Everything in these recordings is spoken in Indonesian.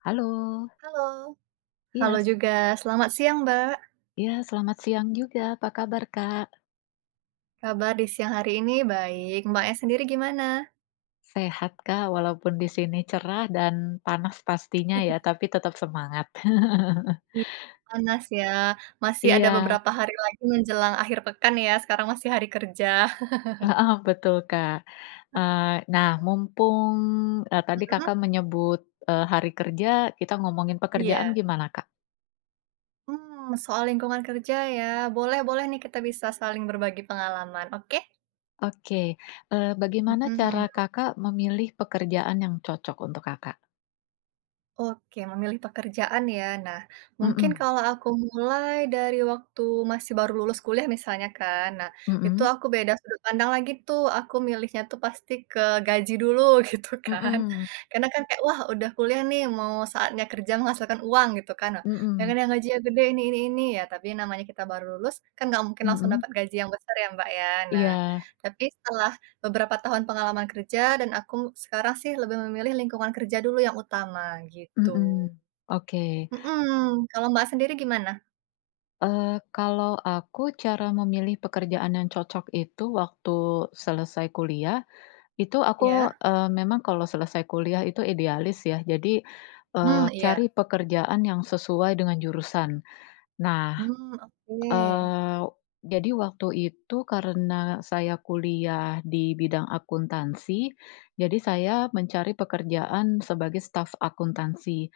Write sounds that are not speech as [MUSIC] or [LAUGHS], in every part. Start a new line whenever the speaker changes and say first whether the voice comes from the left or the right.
left: Halo.
right: Halo.
left: Iya
right: Halo
left: s
right: juga. Selamat siang, Mbak.
left: Ya. Selamat siang juga. Apa kabar, Kak?
right: Kabar di siang hari ini baik. Mbaknya sendiri gimana?
left: Sehat Kak. Walaupun di sini cerah dan panas pastinya ya,
right: [CHUCKLES]
left: tapi tetap semangat. [LAUGHS]
right: Iya. Panas ya. Masih ada
left: Iya.
right: beberapa hari lagi menjelang akhir pekan ya. Sekarang masih hari kerja. [CHUCKLES]
left: Heeh, betul, Kak. Eee, nah
right: [CHUCKLES]
left: mumpung, eee, tadi
right: Mhm.
left: Kakak menyebut, eee, hari kerja, kita ngomongin pekerjaan
right: Iya.
left: gimana, Kak?
right: Mmm, soal lingkungan kerja ya. Boleh-boleh nih, kita bisa saling berbagi pengalaman, oke?
left: Oke, eee, bagaimana
right: Mhm.
left: cara Kakak memilih pekerjaan yang cocok untuk Kakak?
right: Oke, memilih pekerjaan ya. Nah, mungkin
left: Mhm.
right: kalau aku mulai dari waktu masih baru lulus kuliah misalnya kan. Nah, itu
left: Mhm.
right: aku beda sudut pandang lagi tuh, aku milihnya tuh pasti ke gaji dulu gitu kan.
left: Mhm.
right: Karena kan kayak wah udah kuliah nih, mau saatnya kerja menghasilkan uang gitu kan. Jangan
left: Mhm.
right: yang gajinya gede ini ini ini, ya, tapi namanya kita baru lulus, kan enggak mungkin langsung
left: Mhm.
right: dapat gaji yang besar ya, Mbak, ya. Nah,
left: Iya.
right: tapi setelah beberapa tahun pengalaman kerja dan aku sekarang sih lebih memilih lingkungan kerja dulu yang utama, gitu.
left: Mhm. Oke.
right: Mhm. Kalau, Mbak, sendiri gimana?
left: Eee, kalau aku cara memilih pekerjaan yang cocok itu waktu selesai kuliah, itu aku,
right: Iya.
left: eee, memang kalau selesai kuliah itu idealis ya. Jadi, eee,
right: Hmm, iya.
left: cari pekerjaan yang sesuai dengan jurusan nah,
right: Hmm, oke.
left: eee, jadi waktu itu karena saya kuliah di bidang akuntansi jadi saya mencari pekerjaan sebagai staf akuntansi.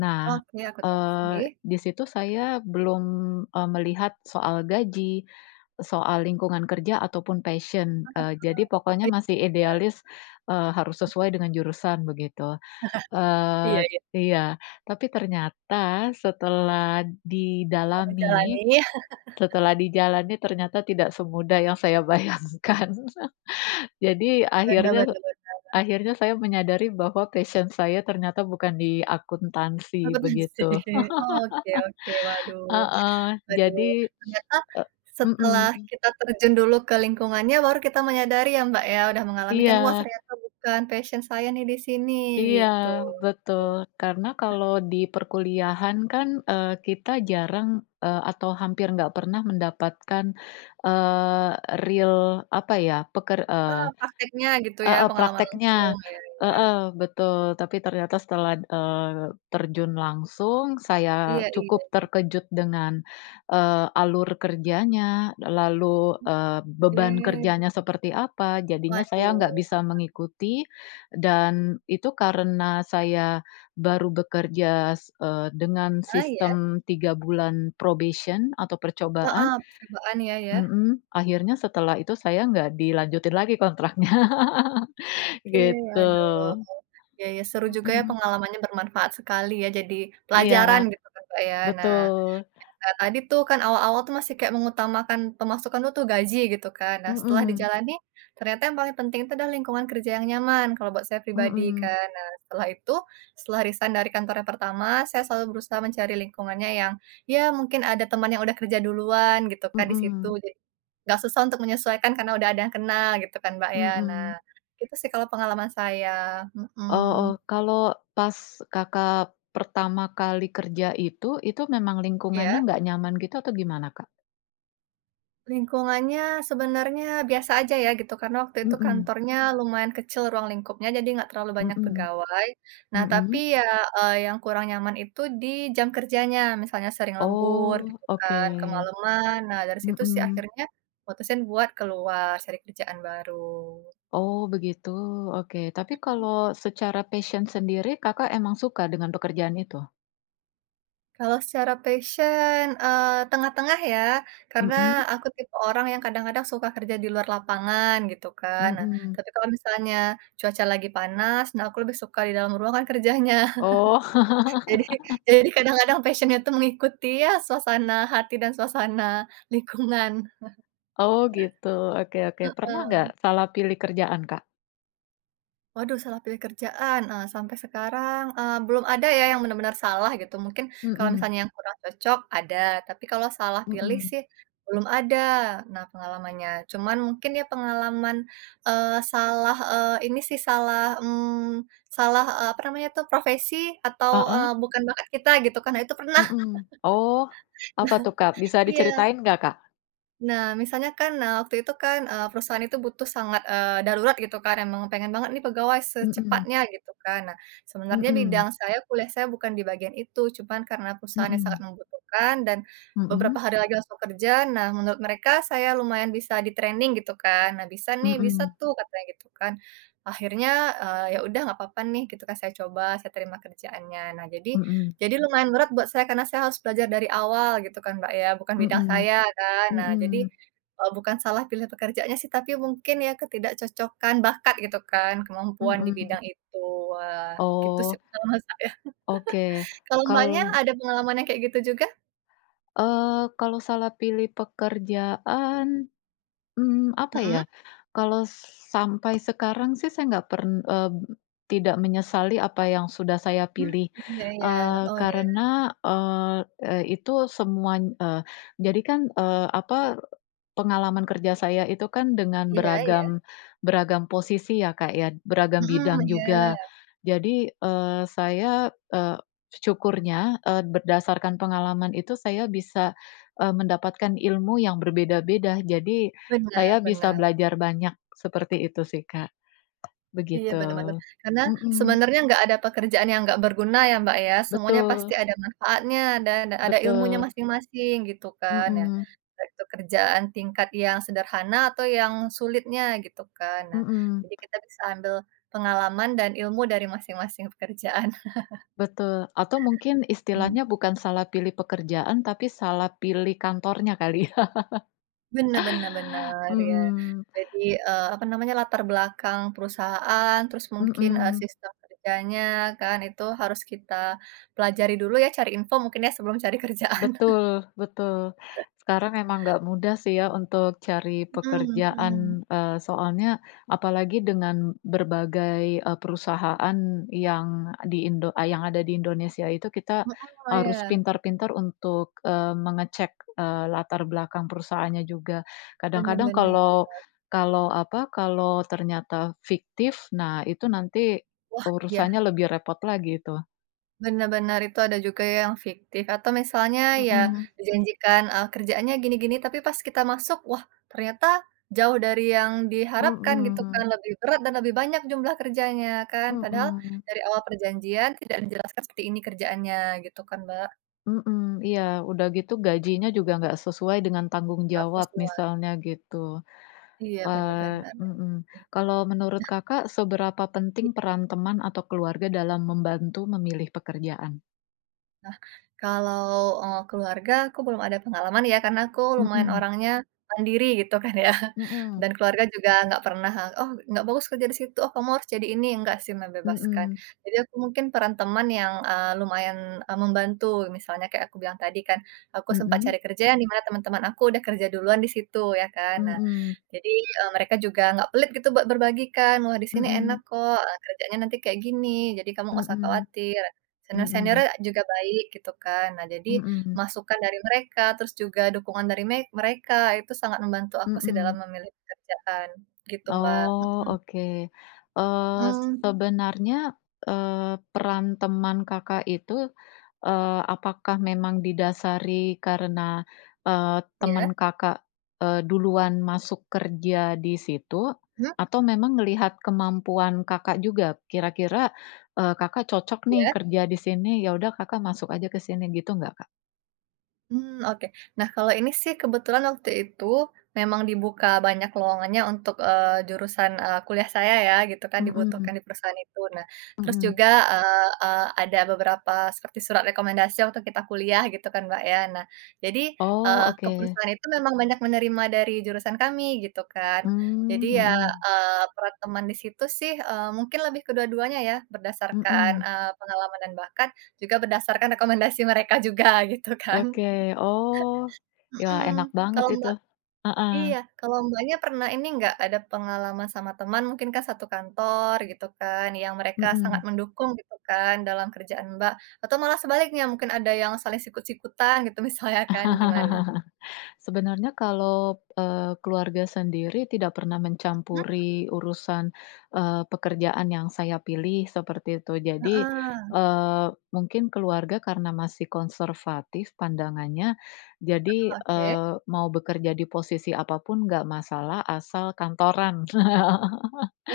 left: Nah,
right: Oke,
left: eee,
right: akuntansi.
left: disitu saya belum, eee, melihat soal gaji, soal lingkungan kerja ataupun passion, eee, jadi pokoknya
right: Heeh, iy
left: masih
right: bener.
left: idealis, eee, harus sesuai dengan jurusan, begitu.
right: [LAUGHS] Iya
left: Eee
right: iya.
left: iya, tapi ternyata setelah
right: Oh, di
left: didalami,
right: jalani. [LAUGHS]
left: setelah dijalani ternyata tidak semudah yang saya bayangkan. [LAUGHS] Jadi
right: Bener bener
left: akhirnya
right: bener.
left: akhirnya saya menyadari bahwa passion saya ternyata bukan di akuntansi,
right: Akuntansi.
left: begitu.
right: Oke oke, waduh
left: [LAUGHS] Heeh,
right: waduh.
left: jadi
right: Ternyata
left: eee,
right: setelah
left: mhm.
right: kita terjun dulu ke lingkungannya, baru kita menyadari ya Mbak ya, sudah mengalami kan, "Wah
left: Iya.
right: ternyata bukan passion saya nih di sini,"
left: Iya
right: gitu.
left: betul, karena kalau di perkuliahan kan, eee, kita jarang, eee, atau hampir nggak pernah mendapatkan, eee, real apa ya, peker eee,
right: Eee, prakteknya gitu ya,
left: heeh,
right: pengalaman
left: prakteknya.
right: langsung. Iya iya.
left: Heeh, betul, tapi ternyata setelah, eee, terjun langsung saya
right: Iya iya
left: cukup
right: iya.
left: terkejut dengan, eee, alur kerjanya. Lalu,
right: Oh,
left: eee, beban
right: oke.
left: kerjanya seperti apa, jadinya saya
right: Waduh.
left: nggak bisa
right: Kenapa?
left: mengikuti dan itu karena saya baru bekerja, eee, dengan
right: Ah, iya?
left: sistem 3 bulan probation atau percobaan.
right: Heeh, percobaan ya ya.
left: Mhm, akhirnya setelah itu saya enggak dilanjutin lagi kontraknya, [LAUGHS]
right: Oke,
left: gitu.
right: waduh, ya ya seru juga ya
left: Mhm.
right: pengalamannya bermanfaat sekali ya, jadi pelajaran
left: Iya,
right: gitu kan, Mbak, ya. Nah,
left: betul.
right: cerita tadi tuh kan awal-awal tuh masih kayak mengutamakan pemasukan dulu tuh gaji gitu kan. Nah setelah
left: Mhm.
right: dijalani, ternyata yang paling penting itu adalah lingkungan kerja yang nyaman, kalau buat saya pribadi
left: Mhm.
right: kan. Nah, setelah itu, setelah resign dari kantor yang pertama, saya selalu berusaha mencari lingkungannya yang ya mungkin ada teman yang udah kerja duluan gitu kan di situ.
left: Mhm.
right: Jadi, nggak susah untuk menyesuaikan karena udah ada yang kenal gitu kan, Mbak, ya. Nah,
left: Mhm.
right: itu sih kalau pengalaman saya,
left: Oh oh,
right: mhm.
left: kalau pas Kakak pertama kali kerja itu, itu memang lingkungannya
right: Iya?
left: nggak nyaman gitu atau gimana, Kak?
right: Lingkungannya sebenarnya biasa aja ya gitu, karena waktu itu
left: Mhm.
right: kantornya lumayan kecil ruang lingkupnya, jadi enggak terlalu banyak
left: Mhm.
right: pegawai. Nah, tapi
left: Mhm.
right: ya, eee, yang kurang nyaman itu, di jam kerjanya, misalnya sering lembur
left: Oh,
right: gitu kan,
left: oke.
right: kemaleman. Nah, dari situ sih
left: Mhm.
right: akhirnya mutusin buat keluar cari kerjaan baru.
left: Oh begitu, oke. Tapi
right: Mhm.
left: kalau secara passion sendiri, Kakak emang suka dengan pekerjaan itu?
right: Kalau secara passion, eee, tengah-tengah ya, karena
left: Mhm.
right: aku tipe orang yang kadang-kadang suka kerja di luar lapangan gitu kan. Nah,
left: Mhm.
right: tapi kalau misalnya cuaca lagi panas, nah aku lebih suka di dalam ruangan kerjanya.
left: Oh.
right: [CHUCKLES] Jadi,
left: [LAUGHS]
right: jadi kadang-kadang passion-nya itu mengikuti ya, suasana hati dan suasana lingkungan. [CHUCKLES]
left: Oh, gitu oke oke. Pernah enggak
right: Heeh.
left: salah pilih kerjaan, Kak?
right: Waduh, salah pilih kerjaan, eee, sampai sekarang, eee, belum ada ya, yang benar-benar salah gitu. Mungkin kalau
left: Mhm.
right: misalnya yang kurang cocok ada, tapi kalau salah pilih
left: Mhm.
right: sih belum ada, nah pengalamannya. Cuman mungkin ya pengalaman, eee, salah, eee, ini sih salah, mmm, salah, eee, apa namanya itu profesi atau,
left: Heeh.
right: eee, bukan bakat kita gitu kan. Nah, itu pernah.
left: Mhm. Oh, apa tuh, Kak?
right: [LAUGHS]
left: Bisa
right: Iya.
left: diceritain enggak, Kak?
right: Nah, misalnya kan, nah, waktu itu kan, eee, perusahaan itu butuh sangat, eee, darurat, gitu kan. Emang pengen banget nih, pegawai
left: Mmm.
right: secepatnya, gitu kan. Nah, sebenarnya
left: Mmm.
right: bidang saya, kuliah saya, bukan di bagian itu. Cuman karena perusahaan yang sangat
left: Mhm.
right: membutuhkan dan beberapa
left: Mhm.
right: hari lagi langsung kerja, nah, menurut mereka, saya lumayan bisa di-training, gitu kan. Nah, "Bisa nih, bisa
left: Mmm.
right: tuh," katanya gitu, kan. Akhirnya, eee, ya udah, nggak apa-apa nih, gitu kan, saya coba, saya terima kerjaannya. Nah, jadi,
left: Mhm.
right: jadi lumayan berat buat saya, karena saya harus belajar dari awal, gitu kan, Mbak, ya. Bukan bidang
left: Mmm.
right: saya, kan. Nah, jadi,
left: Mmm.
right: eee, bukan salah pilih pekerjaannya, sih. Tapi mungkin, ya ketidakcocokan bakat, gitu kan, kemampuan di
left: Mhm.
right: bidang itu. Wah, gitu
left: Oh.
right: sih, pengalaman saya.
left: Oke.
right: [GIGGLES] Kalau Mbaknya
left: Kal
right: ada pengalaman yang kayak gitu juga?
left: Eee, kalau salah pilih pekerjaan, mmm, apa ya,
right: Mhm.
left: kalau sampai sekarang sih, saya nggak pern eee, tidak menyesali apa yang sudah saya
right: Mmm,
left: pilih.
right: ya ya.
left: Eee,
right: Oh, iya.
left: karena, eee, eee, itu semuany eee, jadi kan, eee, apa, pengalaman kerja saya itu kan dengan
right: Iya iya?
left: beragam beragam posisi, ya Kak, ya. Beragam
right: Mhm,
left: bidang
right: iya.
left: juga. Jadi, eee, saya, eee, syukurnya, eee, berdasarkan pengalaman itu, saya bisa, eee, mendapatkan ilmu yang berbeda-beda. Jadi,
right: Benar
left: saya bisa
right: benar.
left: belajar banyak. Seperti itu sih, Kak.
right: Iya,
left: Begitu.
right: benar benar. Karena,
left: Mhm.
right: sebenarnya nggak ada pekerjaan yang nggak berguna, ya Mbak, ya. Semuanya
left: Betul.
right: pasti ada manfaatnya dan ada ilmunya
left: Betul.
right: masing-masing, gitu kan, ya.
left: Mhm.
right: Entah itu kerjaan tingkat yang sederhana, atau yang sulitnya, gitu kan. Nah,
left: Mmm.
right: jadi kita bisa ambil pengalaman dan ilmu dari masing-masing pekerjaan. [CHUCKLES]
left: Betul, atau mungkin,
right: Mmm.
left: istilahnya bukan salah pilih pekerjaan, tapi salah pilih kantornya, kali. [LAUGHS]
right: Benar benar benar, ya.
left: Mhm.
right: Jadi, eee, apa namanya, latar belakang perusahaan, terus mungkin, eee,
left: Mmm.
right: sistem kerjanya kan, itu harus kita pelajari dulu, ya. Cari info, mungkin ya, sebelum cari kerjaan. [CHUCKLES]
left: Betul, betul. Sekarang memang nggak mudah sih, ya, untuk cari
right: Mhm mhm.
left: pekerjaan. Eee, soalnya, apalagi dengan berbagai, eee, perusahaan yang di Indo ah, yang ada di Indonesia itu, kita
right: Heeh,
left: harus
right: ya.
left: pintar-pintar untuk, eee, mengecek, eee, latar belakang perusahaannya juga.
right: Benar
left: Kadang-kadang
right: benar.
left: kalau kalau apa, kalau ternyata fiktif, nah, itu nanti,
right: Wah, ya.
left: urusannya lebih repot lagi, itu.
right: Benar benar itu ada juga ya, yang fiktif atau misalnya ya
left: Mhm.
right: dijanjikan, eee, kerjaannya gini-gini, tapi pas kita masuk, wah ternyata jauh dari yang diharapkan gitu kan,
left: Mhm.
right: lebih berat dan lebih banyak jumlah kerjanya kan. Padahal
left: Mhm.
right: dari awal perjanjian tidak dijelaskan seperti ini kerjaannya gitu kan, Mbak.
left: Mhm, iya, udah gitu gajinya juga enggak sesuai dengan tanggung
right: Enggak
left: jawab,
right: sesuai.
left: misalnya gitu.
right: Iya, bener
left: Eee
right: bener.
left: mhm. Kalau menurut Kakak, seberapa penting
right: I
left: peran teman atau keluarga dalam membantu memilih pekerjaan?
right: Nah, kalau, eee, keluarga, aku belum ada pengalaman ya, karena aku lumayan
left: Mhm.
right: orangnya mandiri gitu kan ya
left: Mhm.
right: dan keluarga juga enggak pernah, "Oh enggak bagus kerja di situ, oh kamu harus jadi ini," enggak sih membebaskan.
left: Mhm.
right: Jadi aku mungkin peran teman yang, eee, lumayan, eee, membantu. Misalnya kayak aku bilang tadi kan, aku sempat
left: Mhm.
right: cari kerja yang di mana teman-teman aku sudah kerja duluan di situ, ya kan? Nah,
left: Mhm.
right: jadi, eee, mereka juga enggak pelit gitu buat berbagi kan, "Wah di sini enak
left: Mhm.
right: kok kerjanya nanti kayak gini, jadi kamu enggak usah
left: Mhm,
right: khawatir,
left: mhm.
right: senior-seniornya juga baik," gitu kan. Nah jadi
left: Mhm.
right: masukan dari mereka, terus juga dukungan dari me mereka itu sangat membantu aku sih dalam
left: Mhm.
right: memilih pekerjaan gitu, Mbak
left: Oh,
right: mhm.
left: oke. Eee,
right: Mmm.
left: sebenarnya, eee, peran teman Kakak itu, eee, apakah memang didasari karena, eee,
right: Ya.
left: teman Kakak, eee, duluan masuk kerja di situ
right: Hmm.
left: atau memang melihat kemampuan Kakak juga kira-kira, eee, Kakak cocok nih
right: Ya.
left: kerja di sini, ya udah, Kakak masuk aja kesini gitu enggak, Kak?
right: Mmm, oke. Nah kalau ini sih kebetulan waktu itu memang dibuka banyak lowongannya untuk, eee, jurusan, eee, kuliah saya ya gitu kan
left: Mhm.
right: dibutuhkan di perusahaan itu. Nah, terus
left: Mhm.
right: juga, eee eee, ada beberapa seperti surat rekomendasi waktu kita kuliah gitu kan, Mbak, ya. Nah jadi,
left: Oh,
right: eee, ke
left: oke.
right: perusahaan itu memang banyak menerima dari jurusan kami, gitu kan.
left: Mmm,
right: Jadi ya,
left: mhm.
right: eee, per teman di situ sih, eee, mungkin lebih kedua-duanya ya, berdasarkan,
left: Mhm.
right: eee, pengalaman dan bahkan juga berdasarkan rekomendasi mereka juga gitu kan.
left: Oke. Oh,
right: [CHUCKLES]
left: ya,
right: Mhm,
left: enak banget
right: kalau,
left: itu.
right: Mbak iya.
left: Heeh.
right: Kalau, Mbaknya pernah ini enggak, ada pengalaman sama teman, mungkin kan satu kantor gitu kan, yang mereka sangat
left: Mhm.
right: mendukung gitu kan dalam kerjaan, Mbak, atau malah sebaliknya, mungkin ada yang saling sikut-sikutan gitu misalnya kan gimana?
left: [LAUGHS] Sebenernya. Kalau, eee, keluarga sendiri tidak pernah
right: Mhm.
left: mencampuri urusan, eee, pekerjaan yang saya pilih seperti itu. Jadi,
right: Heeh.
left: eee, mungkin keluarga karena masih konservatif pandangannya.
right: Heeh,
left: Jadi,
right: oke.
left: eee, mau bekerja di posisi apapun enggak masalah, asal kantoran.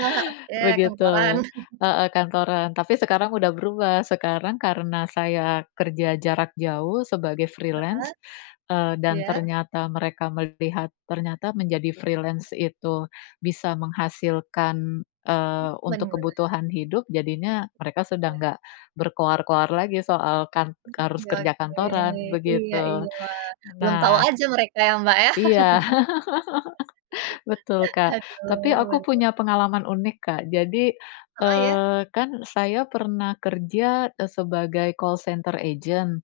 right: Eee, oke, kantoran.
left: Begitu
right: [CHUCKLES]
left: heeh kantoran, tapi sekarang sudah berubah, sekarang karena saya kerja jarak jauh sebagai
right: Heeh.
left: freelance, eee, dan
right: Iya.
left: ternyata mereka melihat ternyata menjadi freelance, itu bisa menghasilkan,
right: Mmm,
left: eee, untuk
right: bener.
left: kebutuhan hidup, jadinya mereka sudah
right: Ya.
left: enggak berkoar-koar lagi soal kan
right: Mmm,
left: harus
right: ya,
left: kerja
right: oke.
left: kantoran,
right: Iya
left: begitu.
right: iya, wah. Belum tahu
left: Nah
right: aja mereka ya, Mbak, ya.
left: Iya. [LAUGHS] Betul,
right: [LAUGHS]
left: Kak,
right: Aduh,
left: tapi aku
right: bener.
left: punya pengalaman unik, Kak. Jadi,
right: Heeh, ya.
left: eee, kan saya pernah kerja sebagai call center agent.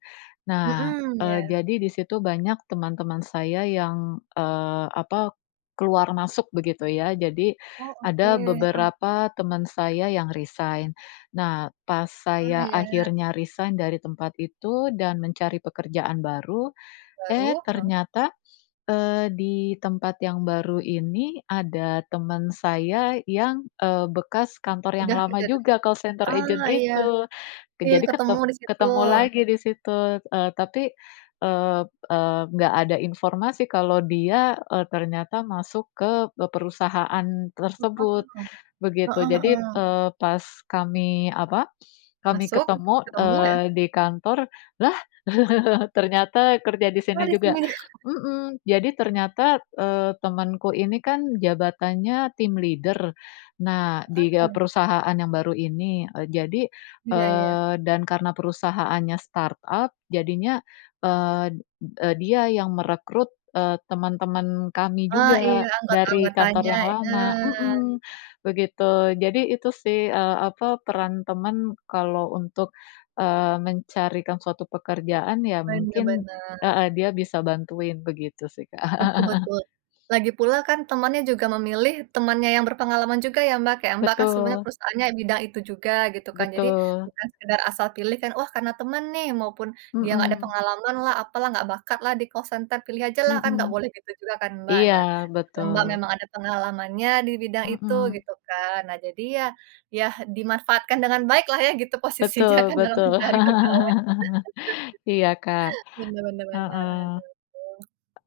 left: Nah,
right: Mhm,
left: eee,
right: iya.
left: jadi di situ banyak teman-teman saya yang, eee, apa keluar masuk begitu ya. Jadi
right: Oh, oke.
left: ada
right: Mmm.
left: beberapa teman saya yang resign. Nah, pas
right: Oh,
left: saya
right: ya.
left: akhirnya resign dari tempat itu dan mencari pekerjaan baru, eh
right: Baru, heeh.
left: ternyata, eee, di tempat yang baru ini, ada teman saya yang, eee, bekas kantor yang
right: Udah gitu
left: lama
right: ya, dulu.
left: juga call center
right: Oh
left: agent
right: iya,
left: itu, ke
right: iya
left: jadi ket
right: ketemu di situ.
left: ketemu lagi di situ, eee, tapi, eee eee, enggak ada informasi kalau dia, eee, ternyata masuk ke perusahaan
right: Mhm,
left: tersebut, begitu.
right: heeh
left: Jadi,
right: heeh.
left: eee, pas kami apa, kami
right: Masuk,
left: ketemu,
right: ketemu ya.
left: eee, di kantor, "Lah [LAUGHS] ternyata kerja di
right: Lah
left: sini
right: di
left: juga,"
right: sini. [CHUCKLES]
left: mhm, jadi ternyata, eee, temanku ini kan jabatannya tim leader. Nah, di ga
right: Heeh.
left: perusahaan yang baru ini, jadi,
right: Iya iya.
left: eee, dan karena perusahaannya startup, jadinya, eee, e dia yang merekrut, eee, teman-teman kami
right: Oh. Iya,
left: juga dari kantor
right: anggota-anggotanya,
left: yang lama
right: heeh.
left: heeh. Begitu, Jadi itu sih, eee, apa peran teman kalau untuk, eee, mencarikan suatu pekerjaan, ya
right: Bener
left: mungkin
right: bener.
left: heeh dia bisa bantuin begitu sih, Kak.
right: Betul
left: [CHUCKLES]
right: betul. Lagi pula kan temannya juga memilih temannya yang berpengalaman juga ya, Mbak. Kayak, Mbak, kan sebenarnya
left: Betul.
right: perusahaannya bidang itu juga gitu kan. Jadi,
left: Betul.
right: bukan sekedar asal pilih kan. Wah, karena teman nih, maupun dia enggak ada
left: Mhm.
right: pengalamanlah, apalah, enggak bakatlah di call center, pilih ajalah kan nggak
left: Mhm.
right: boleh gitu juga kan, Mbak.
left: Iya,
right: Nah, Mbak,
left: betul.
right: memang ada pengalamannya di bidang itu
left: Mhm.
right: gitu kan. Nah jadi ya ya dimanfaatkan dengan baiklah ya gitu posisinya
left: Betul
right: kan dalam
left: betul.
right: mencari pegawai.
left: [LAUGHS] Iya, Kak,
right: [LAUGHS] Bener bener bener,
left: heeh.
right: aduh.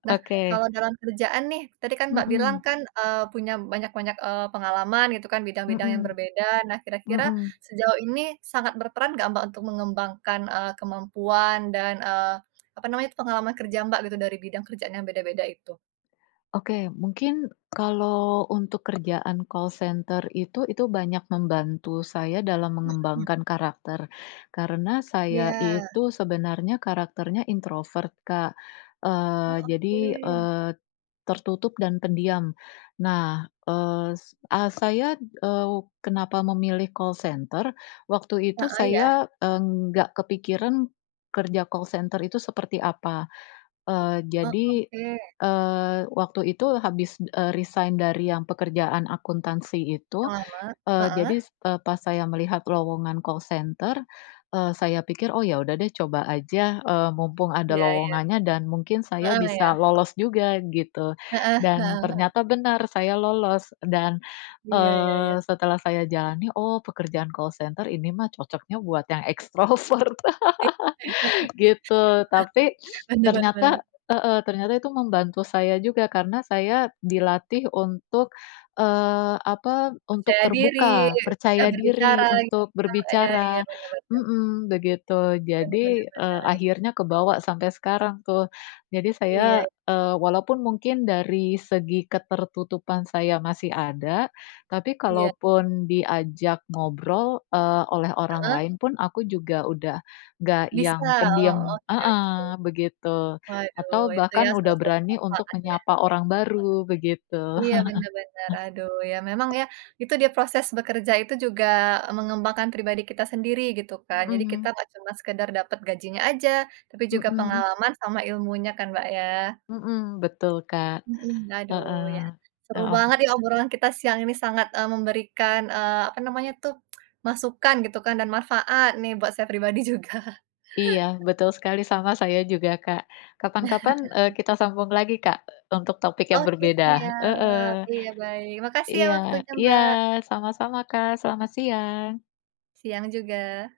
right: Nah,
left: Oke.
right: kalau dalam kerjaan nih, tadi kan, Mbak, bilang
left: Mhm.
right: kan, eee, punya banyak-banyak, eee, pengalaman gitu kan bidang-bidang yang
left: Mhm.
right: berbeda. Nah kira-kira
left: Mhm.
right: sejauh ini sangat berperan enggak Mbak, untuk mengembangkan, eee, kemampuan dan, eee, apa namanya, pengalaman kerja, Mbak, gitu dari bidang kerjaan yang beda-beda itu?
left: Oke. Mungkin kalau untuk kerjaan call center itu, itu banyak membantu saya dalam
right: Mhm.
left: mengembangkan karakter. Karena saya
right: Iya.
left: itu sebenarnya karakternya introvert, Kak.
right: Oh,
left: Eee, jadi,
right: oke.
left: eee, tertutup dan pendiam. Nah, es ah, saya, eee, kenapa memilih call center, waktu itu
right: Heeh, ya.
left: saya, eee, nggak kepikiran kerja call center itu seperti apa. Eee,
right: Oh,
left: jadi,
right: oke.
left: eee, waktu itu habis, eee, resign dari yang pekerjaan akuntansi
right: Yang
left: itu,
right: lama?
left: eee,
right: Heeh.
left: jadi s eee, pas saya melihat lowongan call center, eee, saya pikir, “Oh ya sudah deh, coba aja, eee, mumpung ada
right: Iya iya.
left: lowongannya dan mungkin saya
right: Heeh, ya.
left: bisa lolos juga,” gitu.
right: Heeh
left: Dan
right: heeh heeh.
left: ternyata benar, saya lolos, dan,
right: Iya iya
left: eee,
right: iya.
left: setelah saya jalani, "Oh, pekerjaan call center ini mah cocoknya buat yang ekstrovert,"
right: Iya.
left: [LAUGHS] Gitu. Tapi,
right: [CHUCKLES]
left: [SNIFFS]
right: Bener bener
left: ternyata
right: bener.
left: heeh, ternyata itu membantu saya juga karena saya dilatih untuk, eee, apa, untuk
right: Percaya diri,
left: terbuka,
right: mudah
left: percaya diri
right: berbicara [UNINTELLIGIBLE]
left: untuk
right: iya iya,
left: berbicara,
right: bener bener.
left: mhm, begitu.
right: Bener bener
left: Jadi, eee, akhirnya
right: bener.
left: kebawa sampai sekarang tuh. Jadi saya
right: Iya.
left: eee, walaupun mungkin dari segi ketertutupan saya masih ada, tapi
right: Iya.
left: kalaupun diajak ngobrol, eee, oleh orang
right: Heeh.
left: lain pun aku juga udah enggak
right: Bisa.
left: yang
right: Oh,
left: pendiam
right: oke oke.
left: heeh, begitu,
right: Waduh,
left: atau
right: itu ya
left: bahkan udah
right: salah satu
left: berani untuk
right: manfaatnya.
left: menyapa orang baru, begitu.
right: Iya,
left: [CHUCKLES]
right: benar benar. Aduh, ya memang ya, itu dia proses bekerja itu juga mengembangkan pribadi kita sendiri, gitu kan. Jadi kita
left: Mhm.
right: nggak cuma sekedar dapat gajinya aja, tapi juga
left: Mhm.
right: pengalaman sama ilmunya kan, Mbak, ya?
left: Mhm, betul, Kak.
right: Mhm, aduh, ya.
left: Heeh,
right: Seru
left: heeh.
right: banget nih, obrolan kita siang ini sangat, eee, memberikan, eee, apa namanya tuh, [TSK] masukan, gitu kan, dan manfaat nih buat saya pribadi juga.
left: Iya, betul sekali, sama saya juga, Kak. Kapan-kapan, eee, kita
right: [CHUCKLES]
left: sambung lagi, Kak, untuk topik yang
right: Oke,
left: berbeda. Heeh,
right: siap. Iya, baik. Makasih ya
left: iya.
right: waktunya,
left: Iya,
right: Mbak.
left: sama-sama, Kak, selamat siang.
right: Siang juga.